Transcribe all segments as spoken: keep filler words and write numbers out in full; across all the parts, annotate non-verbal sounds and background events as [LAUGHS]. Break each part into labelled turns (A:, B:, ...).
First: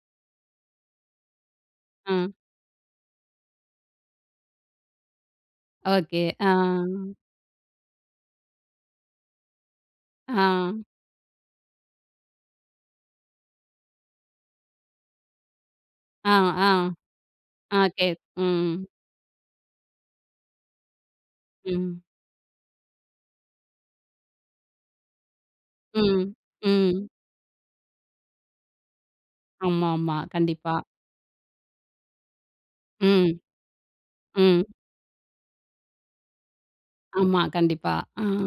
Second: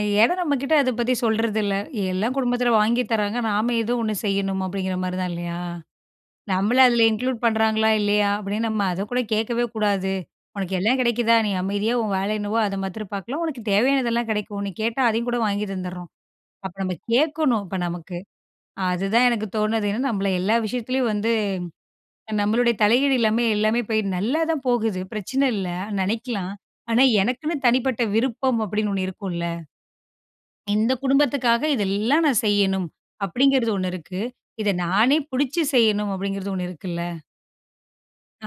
A: ஏனா, நம்ம கிட்ட அத பத்தி சொல்றதில்ல.
B: ம்.
A: எல்லாம் குடும்பத்தில வாங்கித் தராங்க. நாம ஏதோ ஒண்ணு செய்யணும் அப்டிங்கிற மாரி தான் இல்லையா?
B: ஓகே. ஆ.
A: நம்மள அதில இன்க்ளூட் பண்றாங்களா? இல்லையா? அப்படீன்னு நம்ம அதக்கூட கேட்கவே கூடாது. உனக்கு
B: ஆ.
A: எல்லாம் கெடைக்குதா, நீ அமைதியா உன் வேல என்னவோ அத மாத்ரம் பார்க்கலாம். உனக்கு தேவையானதெல்லா கெடைக்கும். நீ கேட்டா அதையும் கூட வாங்கி தந்துடுறோம்.
B: அ,
A: அப்ப நம்ம கேட்கணும். இப்ப
B: அகே
A: நமக்கு,
B: ம்.
A: அதுதான் எனக்கு தோணுது, நம்மள எல்லா விஷயத்துலயும் வந்து
B: ம்.
A: நம்மளுடைய தலையீடு இல்லாம எல்லாமே போய் நல்லா தான் போகுது, பிரச்சன இல்ல
B: ம்,
A: நெனைக்கலாம். ஆனா,
B: ம்.
A: எனக்குன்னு தனிப்பட்ட விருப்பம், அப்படின்னு ஒண்ணு இருக்குல்ல.
B: ஆமாம்மா.
A: [SWALLOWS]
B: கண்டிப்பா.
A: இந்த குடும்பத்துக்காக இதெல்லாம் நான் செய்யணும்.
B: ம்.
A: அப்டிங்கிறது ஒண்ணு இருக்கு.
B: ம்.
A: இத நானே புடிச்சு செய்யணும் அப்டிங்கிறது ஒண்ணு இருக்குல்ல.
B: ஆமா. கண்டிப்பா.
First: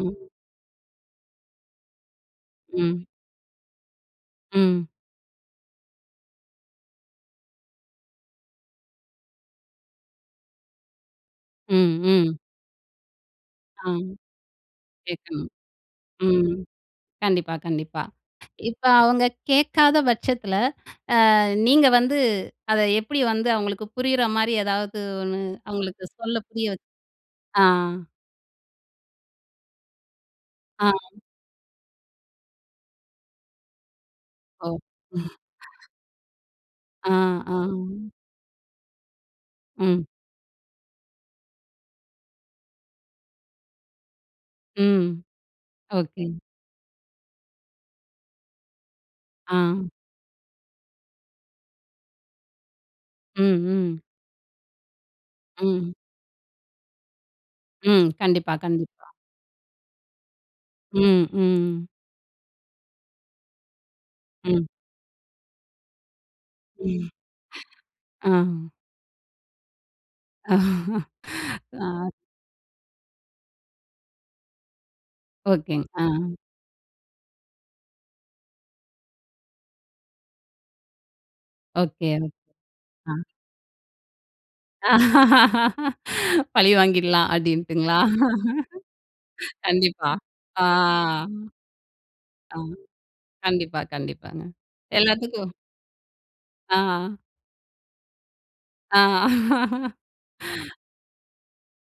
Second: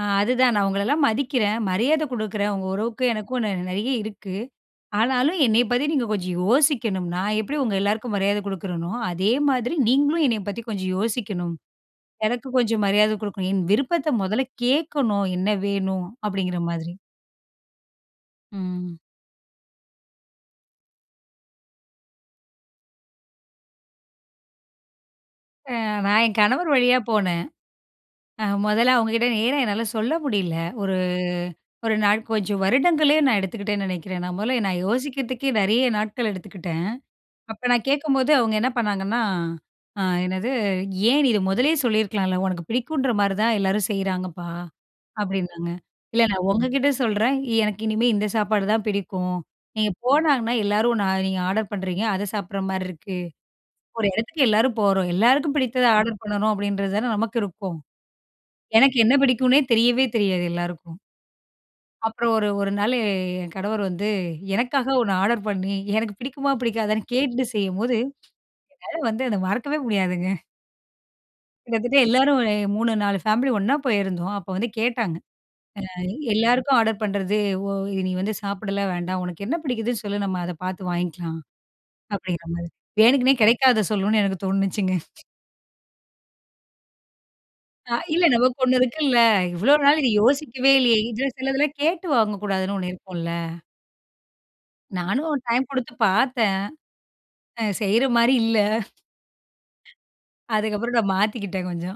A: ஆ,
B: ஆ.
A: அதுதான். நான் உங்களலாம் மதிக்கிறேன். மரியாத குடுக்குறேன். உங்க உறவுக்கு
B: ம்.
A: எனக்கும் நெறைய இருக்கு.
B: ம்.
A: ஆனாலும் என்னைய பத்தி நீங்க கொஞ்சம் யோசிக்கணும். நான் எப்டி உங்க எல்லாருக்கும் மரியாத குடுக்குறேனோ, அதே மாதிரி நீங்களும் என்னைய பத்தி கொஞ்சம் யோசிக்கணும்.
B: ம், ம்.
A: எனக்கு கொஞ்சம் மரியாத குடுக்கணும். என்
B: ஆ.
A: விருப்பத்த மொதல்ல கேட்கணும்.
B: கேட்கணும்.
A: என்ன வேணும்?
B: ம்.
A: அப்டிங்கிற மாதிரி,
B: கண்டிப்பா, கண்டிப்பா. இப்ப
A: ம்.
B: அவங்க கேட்காத பட்சத்தில, ஆ நீங்க வந்து, அத எப்டி வந்து, அவங்களுக்கு புரியிற மாரி ஏதாவது ஒண்ணு?
A: அ
B: அவங்களுக்கு
A: நான்
B: சொல்ல
A: என்
B: புரிய
A: கணவர்
B: வச்சு.
A: வழியா போனேன்.
B: ஆ.
A: அ மொதல்ல அவங்ககிட்ட நேரா என்னால சொல்ல முடியல.
B: ஆ.
A: ஒரு ஒரு நாள் கொஞ்சம் வருடங்களே, நான் எடுத்துக்கிட்டேன்னு நெனைக்கிறேன். நான் மொதல்ல
B: ஓ!
A: நான் யோசிக்கிறதுக்கே
B: [LAUGHS]
A: நெறைய நாட்கள் எடுத்துக்கிட்டேன்.
B: ஆ, ஆ.
A: அப்ப நான் கேட்கும்போது அவங்க என்ன பண்ணாங்கன்னா, அ
B: ம்.
A: என்னது ஏன்? நீ இத மொதல்லயே சொல்லியிருக்கலாம்ல, உனக்கு பிடிக்குங்ற மாரி தான் எல்லாரும் செய்றாங்கப்பா.
B: ம்.
A: அப்டின்னாங்க, இல்ல
B: ஓகே.
A: நான் உங்ககிட்ட சொல்றேன். எனக்கு இனிமே இந்த சாப்பாடு தான் பிடிக்கும்.
B: ஆ.
A: நீங்க போனாங்கன்னா, எல்லாரும் நான் நீங்க ஆர்டர் பண்றீங்க. அத சாப்பிட்ற மாரி இருக்கு.
B: ம், ம்.
A: ஒரு எடத்துக்கு எல்லாரும் போறோம். எல்லாருக்கும் பிடித்தத
B: ம்.
A: ஆர்டர் பண்றோம். அப்படீன்றது தானே நமக்கு இருக்கும்.
B: ம். கண்டிப்பா,
A: எனக்கு
B: கண்டிப்பா.
A: என்ன பிடிக்கும்னே தெரியவே தெரியாது எல்லாருக்கும்.
B: ம், [CLICKS TONGUE] ம்.
A: அப்புறம் ஒரு ஒரு நாள் என் கணவர் வந்து,
B: ம்.
A: எனக்காக ஒண்ணு ஆர்டர் பண்ணி, எனக்கு பிடிக்குமா
B: ம்.
A: பிடிக்காதான்னு கேட்டுட்டு செய்யும்போது.
B: ஆ.
A: என்னால வந்து, அத மறக்கவே முடியாதுங்க.
B: [LAUGHS]
A: கிட்டத்தட்ட,
B: ஆ.
A: எல்லாரும் ஒரு மூணு, நாலு ஃபேமிலி ஒண்ணா போயிருந்தோம் அப்ப வந்து கேட்டாங்க.
B: ஓகேங்.
A: ஆ
B: ஆ.
A: எல்லாருக்கும் ஆர்டர் பண்றது. ஓ நீ வந்து சாப்பிடலாம் வேண்டாம். உனக்கு என்ன பிடிக்குதுன்னு சொல்லு, நம்ம அத பார்த்து வாங்கிக்கலாம்.
B: ஓகே.
A: அப்டிங்கிற மாரி,
B: ஆ.
A: வேணுக்குன்னே கெடைக்காதத சொல்லுனு எனக்கு தோணுச்சுங்க. [CHUCKLES]
B: [LAUGHS] பழி வாங்கிடலாம்
A: அ
B: அப்டின்ட்டுங்களா?
A: இல்ல, நமக்கு ஒண்ணு இருக்குல்ல, இவ்வளோ நாள்
B: கண்டிப்பா. ஆ,
A: யோசிக்கவே இல்லையே, சிலதெல்லாம் கேட்டு
B: ஆ
A: வாங்கக்கூடாதுன்னு ஒண்ணு இருக்கும்ல்ல.
B: கண்டிப்பா, கண்டிப்பாங்க
A: நானும்
B: எல்லாத்துக்கும்
A: டைம் குடுத்து பார்த்தேன்.
B: ஆ.
A: ஆ செய்ற மாரி இல்ல.
B: ஆ. [LAUGHS]
A: [CHUCKLES] அதுக்கப்புறம் நான் மாத்திக்கிட்டே கொஞ்சம்.